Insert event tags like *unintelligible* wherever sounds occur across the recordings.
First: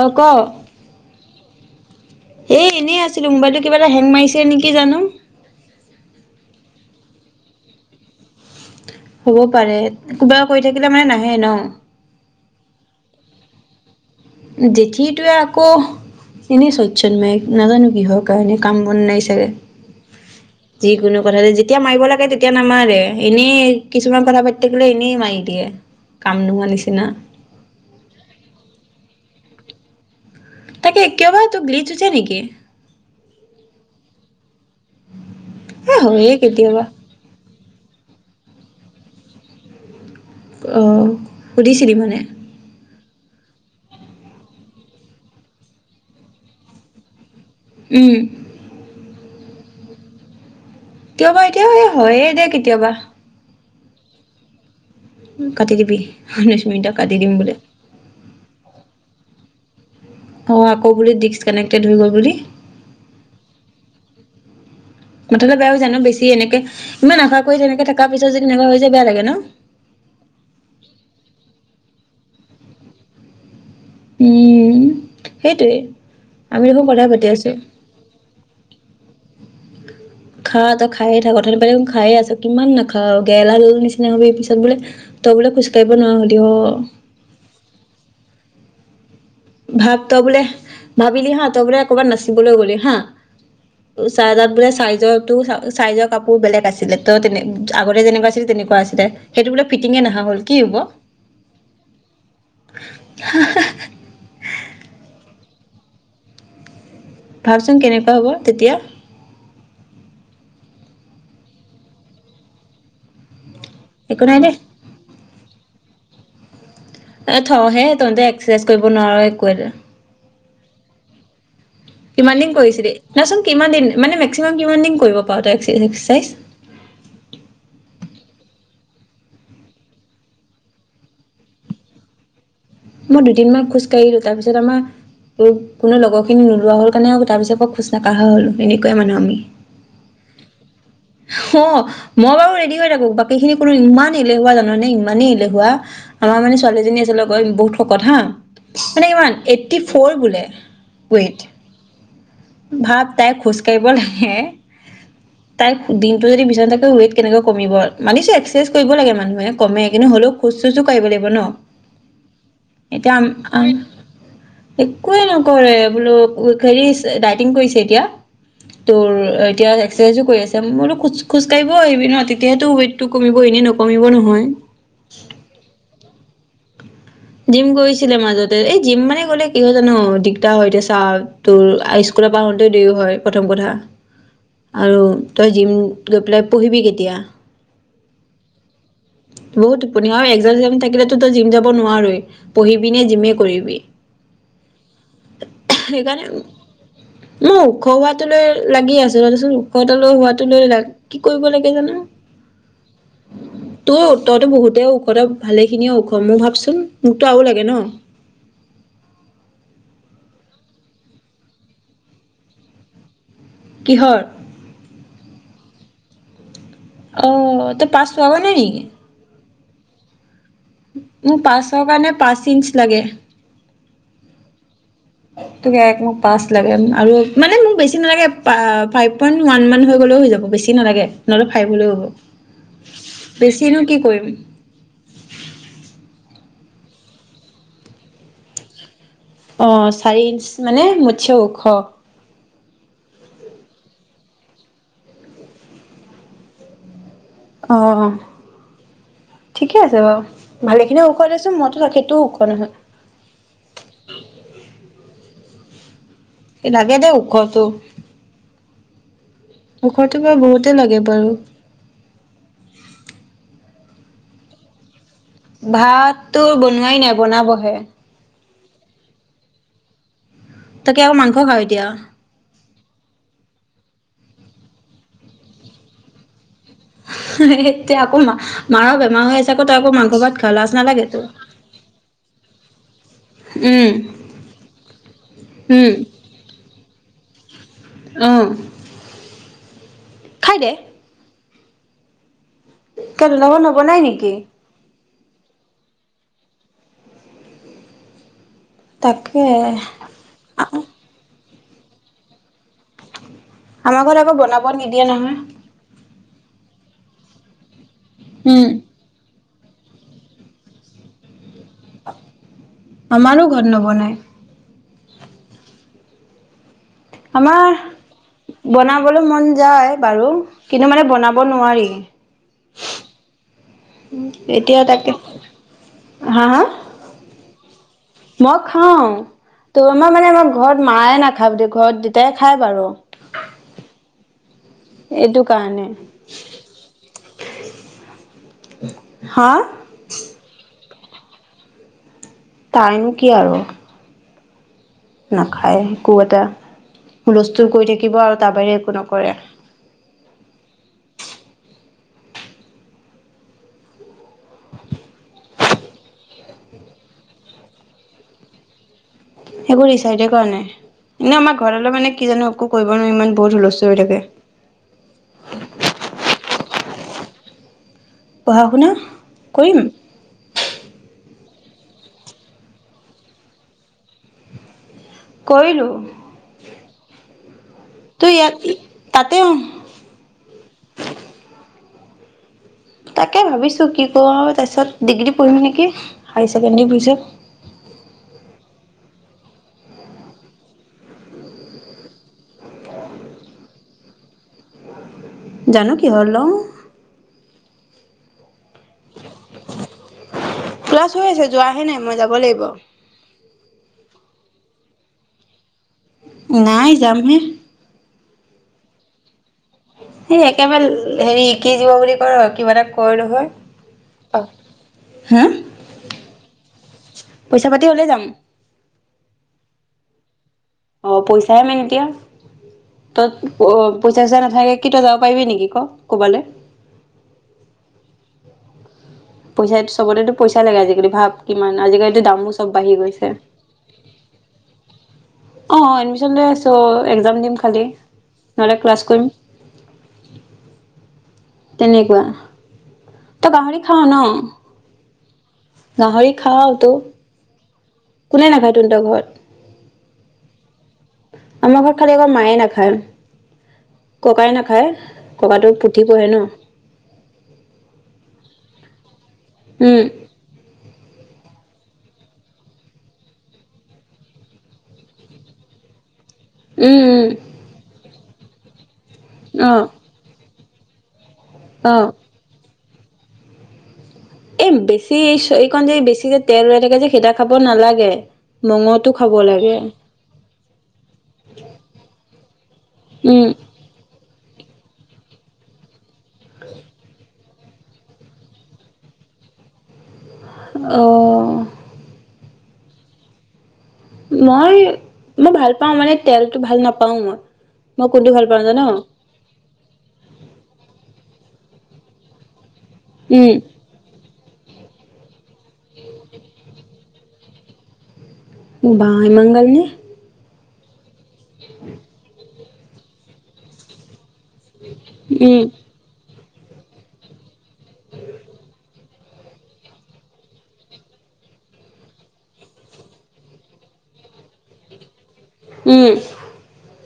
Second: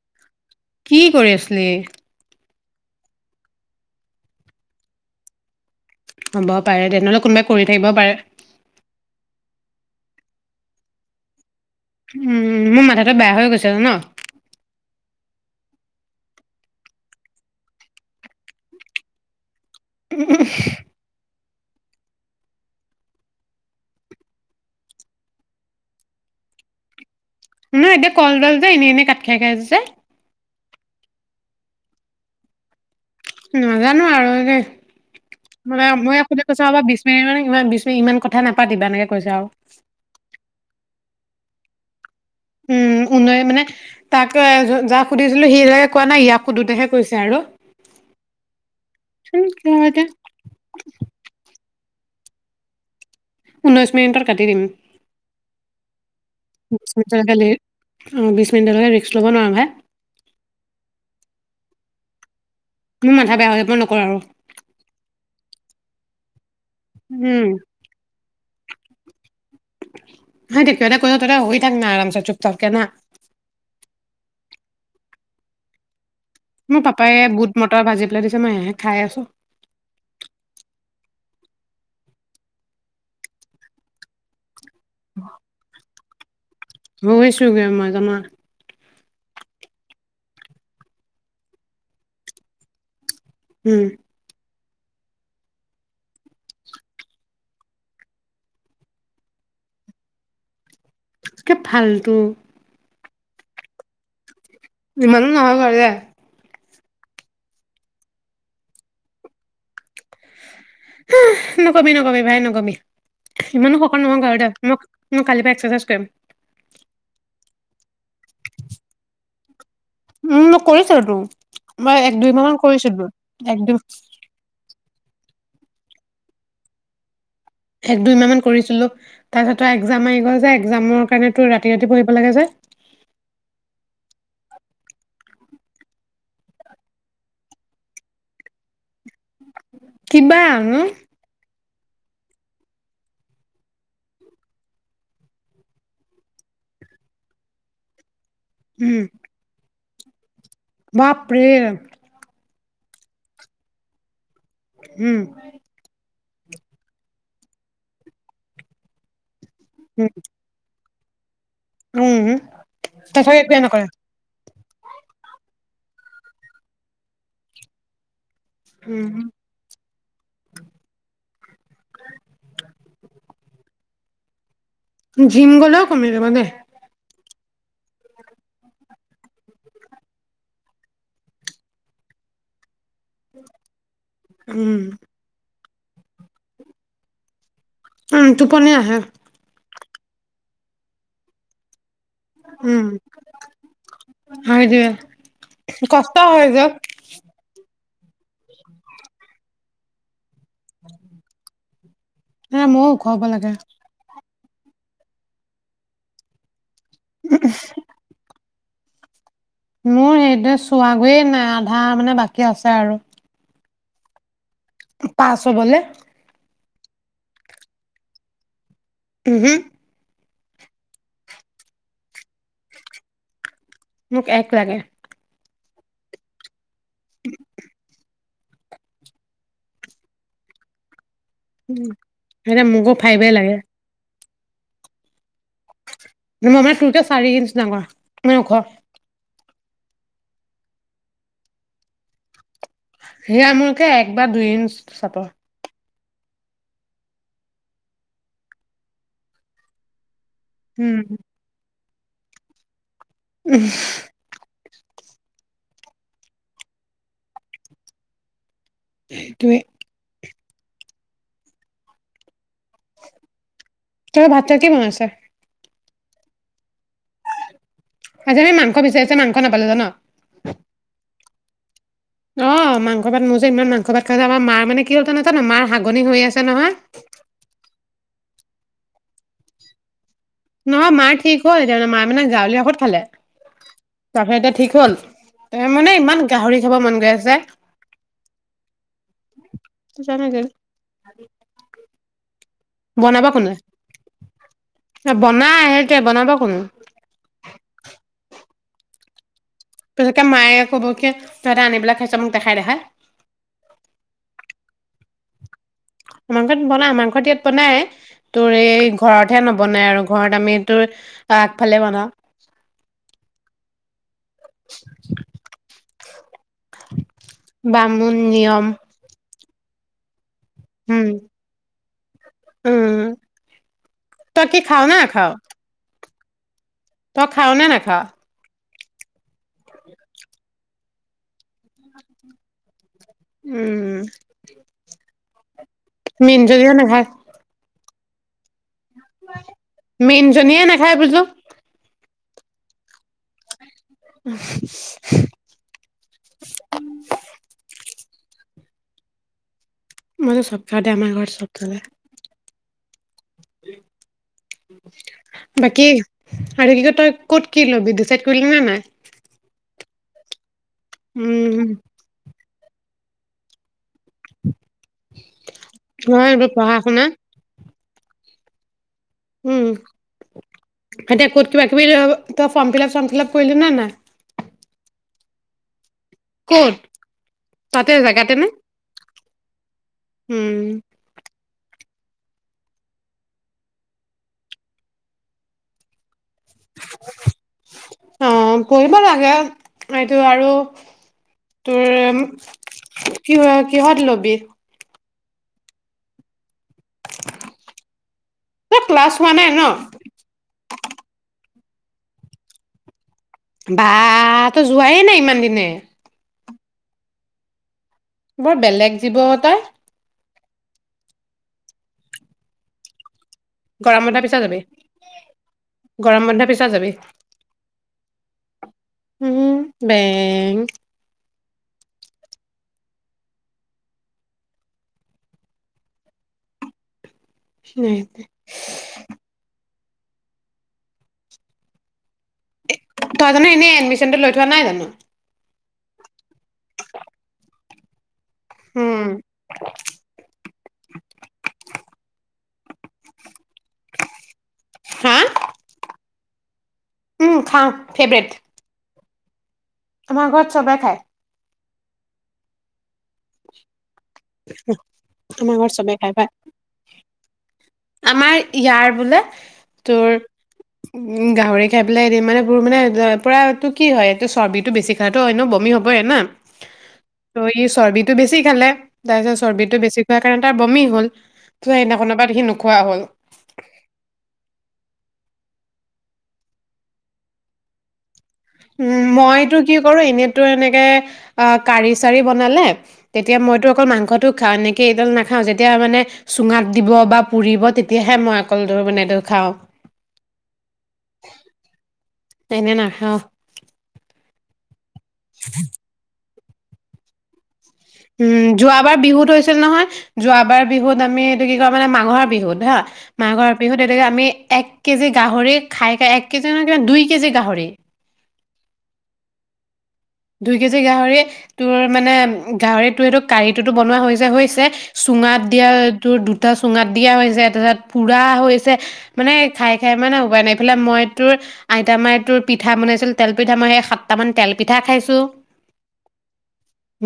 অ' ক প্লে এই এনেই আছিলোঁ মোবাইলটো কিবা এটা হেং মাৰিছে নেকি জানো হ'ব পাৰে দে নহ'লে কোনোবাই কৰি থাকিব পাৰে হ'ব পাৰে কিবা কৈ থাকিলে মানে নাহে ন উম মোৰ মাথাাতো বেয়া হৈ গৈছে জান'। জেঠীটোৱে আকৌ এনেই চইটছন মাৰে নাজানো কিহৰ কাৰণে কাম বন নাই চাগে যিকোনো কথাতে যেতিয়া মাৰিব লাগে তেতিয়া নামাৰে এনেই কিছুমান কথা পাতিথাকিলে এনেই মাৰি দিয়ে কাম নোহোৱা নিচিনা নহয় এতিয়া কলডাল যে এনেই এনে কাট খাই খাই যায়। তাকে একেবাৰে তোক গিলি থৈছে নেকি। নাজানো আৰু দেই মানে এ মই হয়ে আপুনি কৈ ছাব কেতিয়াবা বিশ মিনিট মানে ইমান বিশ মিনিট ইমান কথা কথা নাপাতিবা এনেকে কৈছে আৰু অ সুধিছিলি মানে উম উ নাই মানে তাকে যাক সুধিছিলো সি যে কোৱা নাই ইয়াক সোধোতেহে কৈছে আৰু উম *unintelligible* কিয় বা এতিয়াবা হয় দে কেতিয়াবা ঊনৈছ মিনিটত কাটি দিম কাটি দিবি ঊনৈশ মিনিটত কাটি *unintelligible* দিম বোলে কব নোৱাৰো ভাই অ', আকৌ বুলি ডি্ক্স কানেক্টেড হৈ গ'ল বুলি মোৰ মাথা বেয়া হৈ মই নকৰো মুঠতে বেয়াও জানো বেছি এনেকে ইমান আশা উম কৰি তেনেকে থকাৰ পিছত যদি তেনেকুৱা হৈ যায় বেয়া লাগে ন হয় তেতিয়াতে কৈছো তহঁতে হৈ থাক না আৰামচে চুপ চুপচাপ কৰে না উম', সেইটোৱে। আমি মোৰ দেখোন কথাই পাপাই পাতি আছো বুট মটৰ ভাজি পেলাই দিছে মই সেয়াহে খাই আছো। দাৰেক অথুনি পৰা খাই আছা কিমান পিছত গেলা নিচিনা তই বুলে *unintelligible* *unintelligible* *unintelligible* ভাব তই বোলে ভাবিলি হা, তই বোলে কবাত নাচিবলৈ গলি হা উম চাহকাক বুলে চাইজৰটো চাইজৰ কাপোৰ বেলেগ আছিলে তই তেনে আগতে যেনেকুৱাছিলে তেনেকুৱা আছিলে সেইটো বোলে ফিটিঙে নহা হ'ল কি হ'ব? কে ফাল্টু হাহ হে ইমানো নহয় খাবলে ভাবচোন কেনেকুৱা হ'ব তেতিয়া। হুহ, নকবি নকবি ভাই নকবি। ইমানো শকত নহয় একো বাৰু নাই দে মই কালি পৰা এক্সচাৰচাইজ কৰিম থ'হে তহঁতে এক্সাৰচাইজ কৰিব নোৱাৰ একো *unintelligible* উম মই কৰিছো টো কিমান দিন কৰিছিলি, নাচোন এক কিমান দুই দিন, মানে মেক্সিমাম কিমান দিন কৰিব পাৰোঁ তই এক্সাৰচাইজ এক দুইমাহ মান কৰিছিলো তাৰপিছত তই এক্জাম আহি গল যে একজামৰ কাৰণে তোৰ ৰাতি ৰাতি পঢ়িব লাগে যে মই দুদিনমান খোজ কঢ়িলো তাৰ পিছত আমাৰ কোনো লগৰ খিনি নোলোৱা হ'ল কাৰণে আৰু তাৰ পিছত মই খোজ নকঢ়া হলো এ গঞা মানুহ আমি কিবা নো মই বাৰু ৰেডি হৈ থাকো বাকী খিনি কলো ইমান এলেহুৱা জান নে ইমানেই এলেহুৱা আমাৰ মানে ছোৱালীএজনী আছে লগৰ বহুত শকত হা। উম মানে কিমান কি ফ'ল বোলে ৱেইট বাপৰে ভাব তাই খোজ কাঢ়িব লাগে উম তাইক সুধিম তই যদি বিচনাত থাকে ৱেইট কেনেকে কমিব মানিছো একচেচাইচ কৰিব লাগে কমে কিন্তু উম হলেও পাৰিব লাগিব ন উম এতিয়া তাৰপিছত একোৱে নকৰে একোৱে নকৰে বোলো হেৰি দাইটিং কৰিছে এতিয়া উম তোৰ এতিয়া এক্সাচাইজো কৰি আছে মোৰো খোজ খোজ কঢ়িব আহিবি ন তেতিয়ো ৱেইট টো কমিব এনে নকমিব নোৱাৰো মই কমিলে মানে জিম কৰিছিলে মাজতে এই জিম মানে গলে কি হয় জানো দিগদাৰ হয়তিয়া চা তোৰ স্কুলত পা আহোঁতে দেৰিও হয় প্ৰথম কথা উম আৰু তই জিম গৈ পেলাই পঢ়িবি কেতিয়া উম টোপনি আহে বহুত টোপনি একজাম থাকিলেতো জিমাব নোৱাৰই উম, পঢ়িবি নে যিমে কৰিবি সেইটোৱে কষ্ট সেইকাৰণে হয় যে। ম ওখ হোৱাটো লৈ লাগি আছোঁ তাৰপিছত ওখটা লৈ হ লাক কি কৰিব লাগে জানো এ ময়ো ওখ হ'ব লাগে, তোৰ ততো বহুতে ও মোকটো আৰু লাগে ন মোৰ সেটোৱে চোৱা গৈয়ে নাই আধা মানে বাকী আছে আৰু কিহৰ পাঁচ হবলে অ তই পাঁচ লগা নাই নেকি উমহু মোক পাঁচৰ কাৰণে পাঁচ ইঞ্চ লাগে মোক এক লাগে তুক একমুখ পাছ লাগাম আৰু মানে মোৰ বেছি নালাগে ফাইভ পইণ্ট ওৱান মান হৈ গ'লেও হৈ যাব বেছি নালাগে নহ'লে ফাইভ উম, হলেও হ'ব এতিয়া মোকো ফাইভে লাগে, বেছিনো কি কৰিম মই মানে তোৰতে চাৰি ইঞ্চ ডাঙৰ মে ওখ আহ চাৰি ইঞ্চ মানে মুথছে ওখ সে আ মোলকে এক বা দুই ইঞ্চ চাব অ ঠিকে আছে বাৰু ভালে খিনি ওখ দে চুন মই সেইটো ওখ নহয় উম এ লাগে দেই ওখতো সেইটোৱে। ওখটো বাৰু বহুত লাগে বাৰু তুমি ভাতটো কি বনাইছা ভাততো বনোৱাই নাই বনাবহে আজি মাংস বিচাৰিছে মাংস নাপালে জান তই কি আকৌ মাংস খাওঁ এতিয়া অ মাংস ভাত মোৰ যে ইমান মাংস ভাত খাই যে আমাৰ মাৰ মানে কি হল নাজানো মাৰ হাগনি হৈ আছে নহয় এতিয়া আকৌ মাৰৰ বেমাৰ হৈ আছে তই আকৌ মাংস ভাত খাৱ লাজ নহয় নালাগে মাৰ তোৰ। ঠিক হল এতিয়া মায়ে মানে গাঁৱলীয়া ঔষধ খালে উম, তাৰপিছত এতিয়া ঠিক হল ত মানে ইমান গাহৰি খাব মন গৈ আছে উম খাই দে বনাব তহঁতৰ কোনে ঘৰত নবনাই নিকি বনাই এতিয়া বনাব কোনে তাকে পিছতকে মায়ে ক'ব কি তহঁতে আনি পেলাই খাইছ মোক দেখাই দেখাই আমাৰ ঘৰত আকৌ বনাব নিদিয়ে নহয় আমাৰ ঘৰত বনাই আমাৰ ঘৰত ইয়াত বনাই তোৰ উম, এই ঘৰ হে নবনাই আৰু ঘৰত আমিটো আমাৰো ঘৰত নবনাই *unintelligible* আমাৰ বামুণ নিয়ম বনাবলৈ মন যায় বাৰু কিন্তু উম মানে বনাব নোৱাৰি উম তই কি এতিয়া খাও নে তাকে নেখাও হা হা তই খাও নে নাখাও অ খাও তোৰমাৰ মানে আমাৰ ঘৰত মায়ে নাখাও বুলি কয় ঘৰত দেউতাই খাই বাৰু উম এইটো কাৰণে মিনজনীয়ে হা মেইন জনীয়ে নেখায় হাই বুজো তাই নো কি আৰু *unintelligible* নাখায় একো এটা হুলস্থুল কৰি থাকিব আৰু তাৰ বাহিৰে একো নকৰে। মই যে, চব খাও দে আমাৰ ঘৰত চব চলে। বাকী আৰু কি ক তই ক'ত কি, লবি ডিচাইড কৰিলিনে নাই। সেইবোৰ ডিচাইডে কৰা নাই। এনে আমাৰ উম, ঘৰলৈ মানে, কি জানো একো ক ইমান ইমান বহুত হুলস্থূল। নয় এইোৰ পঢ়া শুনা *inaudible* পঢ়া -শুনা? উম কৰিম এতিয়া ক'ত কিবা কিবি তই ফৰম ফিলাপ চৰম ফিলাপ কৰিলিনে নাই? কৰিলো। ক'ত? তাতে তো জেগাতেনে? ইয়াত তাতে উম! তাকে ভাবিছো কি কৰোঁ, তাৰ পিছত ডিগ্ৰী পঢ়িম নেকি! হাইছেকেণ্ডাৰী পিছত অ' *unintelligible* এইটো আৰু তোৰ কিহত কিহত লবি? জানো কিহত লও! ক্লাছ হোৱা নাই ন? ক্লাছ হৈ আছে যোৱাহে নাই মই যাব লাগিব বা তো যোৱাই নাই ইমান দিনে নাই যাম হে। বৰ বেলেগ জীৱ তাই! সেই একেবাৰে হেৰি শিকি যিব বুলি কয় কিবা এটা কয় নহয় গৰম বন্ধ পিছত যাবি, হা গৰম বন্ধ পিছত যাবি পইচা পাতি হ'লে যাম উম, বে। পেই অ' পইচাহে মানে এতিয়া, তই পইচা চইচা নাথাকে। কি, তই যাব পাৰিবি নেকি ক' ক'বালে। *unintelligible* পইচা চবতেতো পইচা লাগে আজিকালি ভাৱ কিমান আজিকালি তই জানো এনেই এডমিশনটো লৈ থোৱা নাই জানো অ' এডমিশ্যন লৈ আছো, এক্জাম দিম খালি। নহলে ক্লাছ উম, কৰিম, তেনেকুৱা? তই গাহৰি খাৱ ন? হা! গাহৰি খাওঁ। উম খাওঁ ফেভৰেট কোনে নাখায় তুহটৰ ঘৰত *unintelligible* আমাৰ ঘৰত চবে খায়। আমাৰ ঘৰত খালি অকল মায়ে নাখায়। *unintelligible* ককাই নাখায়, আমাৰ ককাটো ঘৰত চবে পুঠি খাই পাই পঢ়ে ন। আমাৰ ইয়াৰ বোলে।। উম। উ গাহৰি খাই পেলাই বেমাৰ বোৰ মানে পুৰাটো কি হয় এইটো চৰ্বিতটো বেছি খাইতো ন বমি হবইে না? উম ত এই চৰ্বি।। টো বেছি খালে। তাই যে উম অ চৰ্বিতো বেছি খোৱা কাৰণে।। তাৰ বমি হ'ল? যোৱা অ সেইদিনা খনৰ পৰা দেখি মোক।। খোৱা হ'ল। এই বেছি এইকন যদি বেছি কে তেল ৰৈ থাকে যে সেইটা খাব নালাগে। উম মঙহটো খাব মইতো কি লাগে কৰো এনেতো এনেকে অ কাৰি চাৰি বনালে। তেতিয়া উম মইতো অকল মাংসটো।। খাওঁ। এনেকে এইডাল নাখাওঁ যেতিয়া মানে চুঙাত দিব বা পুৰিব তেতিয়াহে মই অকল এই ডাল মানে খাওঁ। অ এনে নাখাওঁ। মই।। মই ভাল পাও মানে।। তেলতটো ভাল নাপাওঁ মই। মই কোনটো ভাল উম পাওঁ জান যোৱাবাৰ বিহুত হৈছিল নহয়। যোৱাবাৰ বিহুত আমি।। বিহু খাবলে মাঘৰ বিহুত হা।। উম মাঘৰ বিহুত। তেতিয়া টো আমি।। এক কেজি গাহৰি খাই খাই এক কেজি নহয় কিবা দুই কেজি গাহৰি। বাহ ইমান গাল নে? দুই কেজি গাহৰি।। তোৰ মানে।। গাহৰিটো এই টো কাৰীটোতো বনোৱা হৈছে, হৈছে।। তে চুঙাত উম দিয়া তোৰ।। চুঙাত দিয়া হৈছে তাৰপিছত পুৰা হৈছে মানে খাই তে চুঙাত দিয়াও হৈছে তাৰ পিছত পোৰা হৈছে মানে খায় খায় মানে উপাই নাই। এইফালে মই তোৰ আইতা মাই তোৰ পিঠা বনাইছিল। তেল পিঠা মই এই সাতটামান তেল পিঠা খাইছিলো।। ছঅ। উম।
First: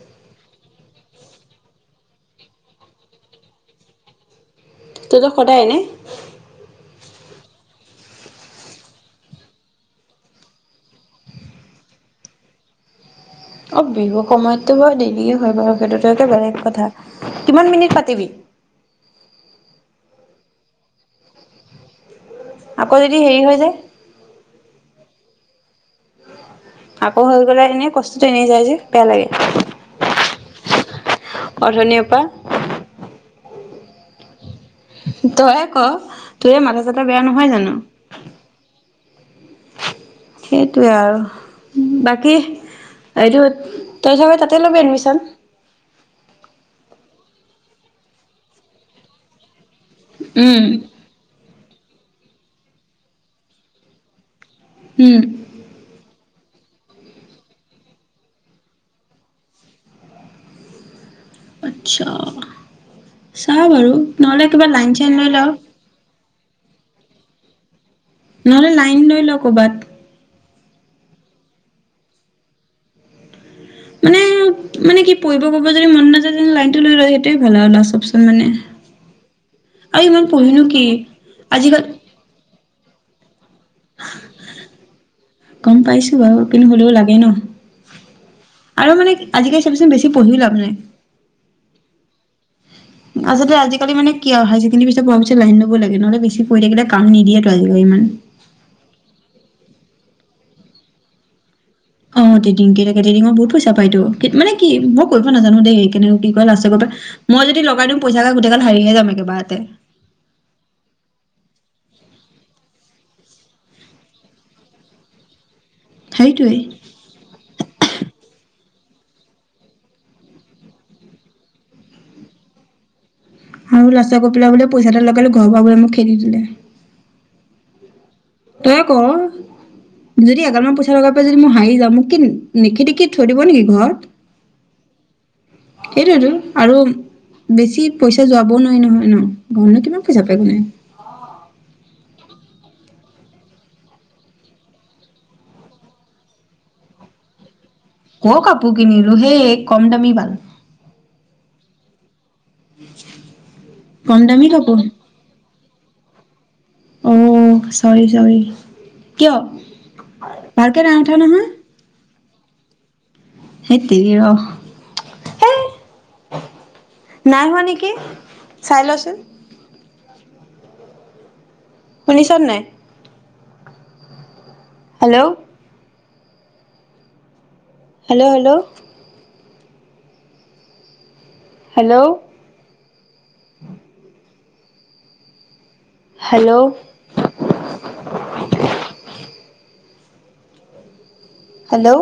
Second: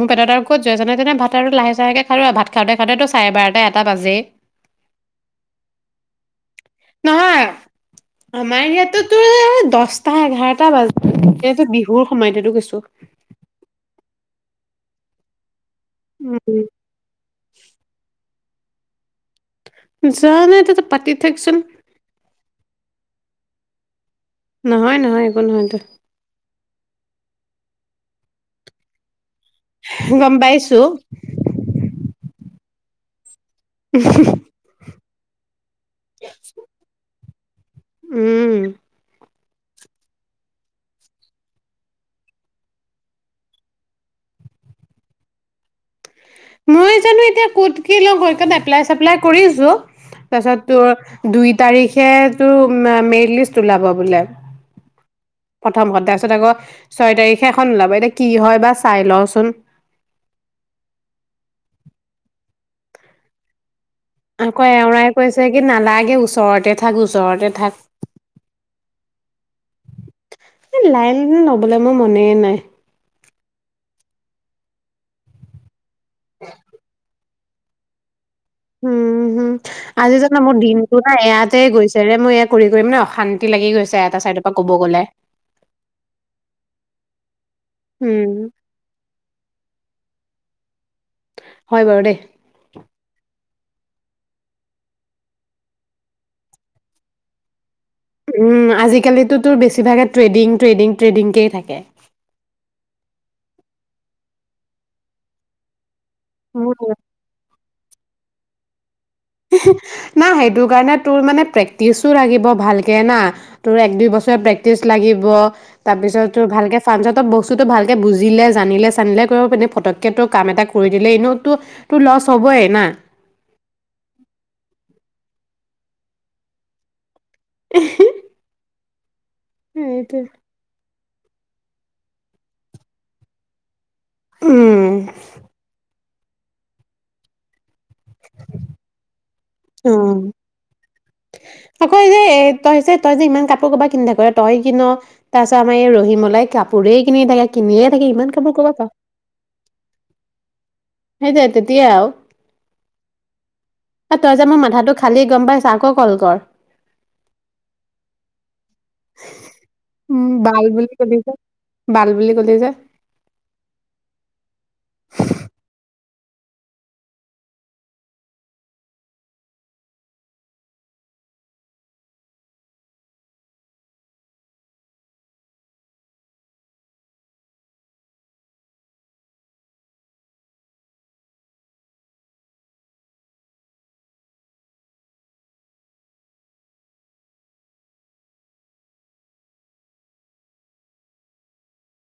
মোৰ পেটত আৰু ক'ত জেগা আছে। সেই কাৰণে ভাত আৰু লাহে চাহেকে খালো আৰু ভাত খাওঁতে খাওঁতো চাৰে বাৰটা এটা বাজেই। তহঁতৰ সদায় নে নহয় আমাৰ ইয়াতেতো দহটা এঘাৰটা বাজে ইয়াতেবিহুৰ সময়ত সেই টো কৈছোঁ। অ বিহুৰ সময়তো বাৰু দেৰিয়ে হয় বাৰু।। সেইটো এটা উম বেলেগ কথা কিমান মিনিট পাতিবি? যোৱা নাই তহঁতে পাতি থাকচোন। আকৌ যদি হেৰি হৈ যায় নহয় নহয় একো নহয়তো আকৌ হৈ গলে এনেই কষ্টটো এনেই যায় যে বেয়া লাগে গম পাইছো অথনিৰ পৰা হম তইয়ে ক তোৰে মাথা চাথা বেয়া নহয় জানো উম সেইটোৱে আৰু বাকী এইটো তই চাগে তাতে লবে এডমিচন মই জানো এতিয়া কত কি হয় এপলায় চেপলায় কৰিছো তছত উম তুৰ দুই তাৰিখেতো ম‌ম মেৰিট লিষ্টত ওলাব বোলে। উম প্ৰথম খন তাছত আকৌ ছয় তাৰিখে এখন ওলাব এতিয়া কি হয় বা চাই লওচোন আচ্ছা চাও বাৰু নহ'লে আকৌ কিবা লাইন চাইন এউৰাই লৈ ল কৈছে কি নালাগে ওচ ঘৰতে থাক ওচৰতে থাক নহ'লে লাইন লৈ ল ক'বাত এই লাইন লবলৈ মই মনেয়ে নাই মানে মানে কি পৰিঢ় কৰিব যদি মন নাযায় তেনে লাইনটো লৈ ল ভালে ন চব হোম উ উ আজি ইমান জান মোৰ পঢ়িনো কি দিনটো না এয়াতে আজিকাল গৈছে ৰে মোৰ যএ ফুৰি কৰি মানে অশান্তি লাগি গৈছে এটা চাইডৰ পৰা ক'ব গ'লে গম পাইছো বাৰু কিন্তু হ'লেও লাগে ন উম আৰু মানে আজিকালি চাবিচোন বেছি পঢ়িও লাভ নাই হয়নে হয় বাৰু দেই আচলতে আজিকালি মানে কি হই ছেকণ্ডাৰী পিছতপঢ়া পিছত লাইন লব লাগে নহলে বেছি কৈ থাকিলে কাম নিদিয়ে টো অজি উম আজিকালিতো তোৰ বেছিভাগে ট্ৰেডিং ট্ৰেডিং ট্ৰেডিংকেই থাকে অ ট্ৰেডিং কেটাৰিংঙত বহুত পইচা পাই তো মানে কি মই কৰিব নাজানো দে সেইখিনি ইমান আাছে উম, বাবে মই যদি লগাই দিও পইচাগাল গোতেগাল হাৰিয়েজাম না সেইটো কাৰণে তোৰ মানে প্ৰেক্টিছো লাগিব ভালকে না তোৰ এক দুই বছৰে প্ৰেক্টিচ লাগিব অ তাৰ পিছতো সেইটোৱে। ভালকে ফাৰ্মচ ত বস্তুতটো ভালকে বুজিলে জানিলে চানিলে কৰিব পাৰি ফটককে তোৰ কাম এটা কৰি দিলে এনেওতো তোৰ লচ হ'বই না আৰু লাচ কপিলা বলে পইচা এটা লগালে ঘৰৰ পৰা বোলে মোক খেদি দিলে আহি তই ক যদি এগাল মন পইচা লগ পাই যদি মই হাৰি যাওঁ মোক কি নিখিদি কি থৈ দিব নেকি ঘৰত উম সেইটোৱেতো আৰু বেছি পইচা যোৱাবও নোৱাৰি নহয় ন ঘৰতনো অ কিমান পইচা পায় কোনে আকৌ যে এই ত তই হৈছে তই যে ইমান কাপোৰ কবাক কিনিধাক কৰা তই কিন তাৰ পিছত আমাৰ এই ৰহিমলাই কাপোৰেই কিনি থাকে কিনিয়ে থাকে ইমান ক ক'ৰপা কাপোৰ পাৱ। কিনিলো হেই কম দামী বাল সেইটোৱেটো তেতিয়াও কম তই যে দামী মোৰ কাপোৰ মাথাটো খালি গম পাইছ আকৌ কল কৰ অ চৰি চৰি কিয় উ বাল ভালকে বুলি নাই উঠা কধিছ বাল বুলি গলি যে ধেৎ তেৰি অ নাই হোৱা নেকি চাই লচোন শুনিছনে নাই? Hello hello hello hello hello hello!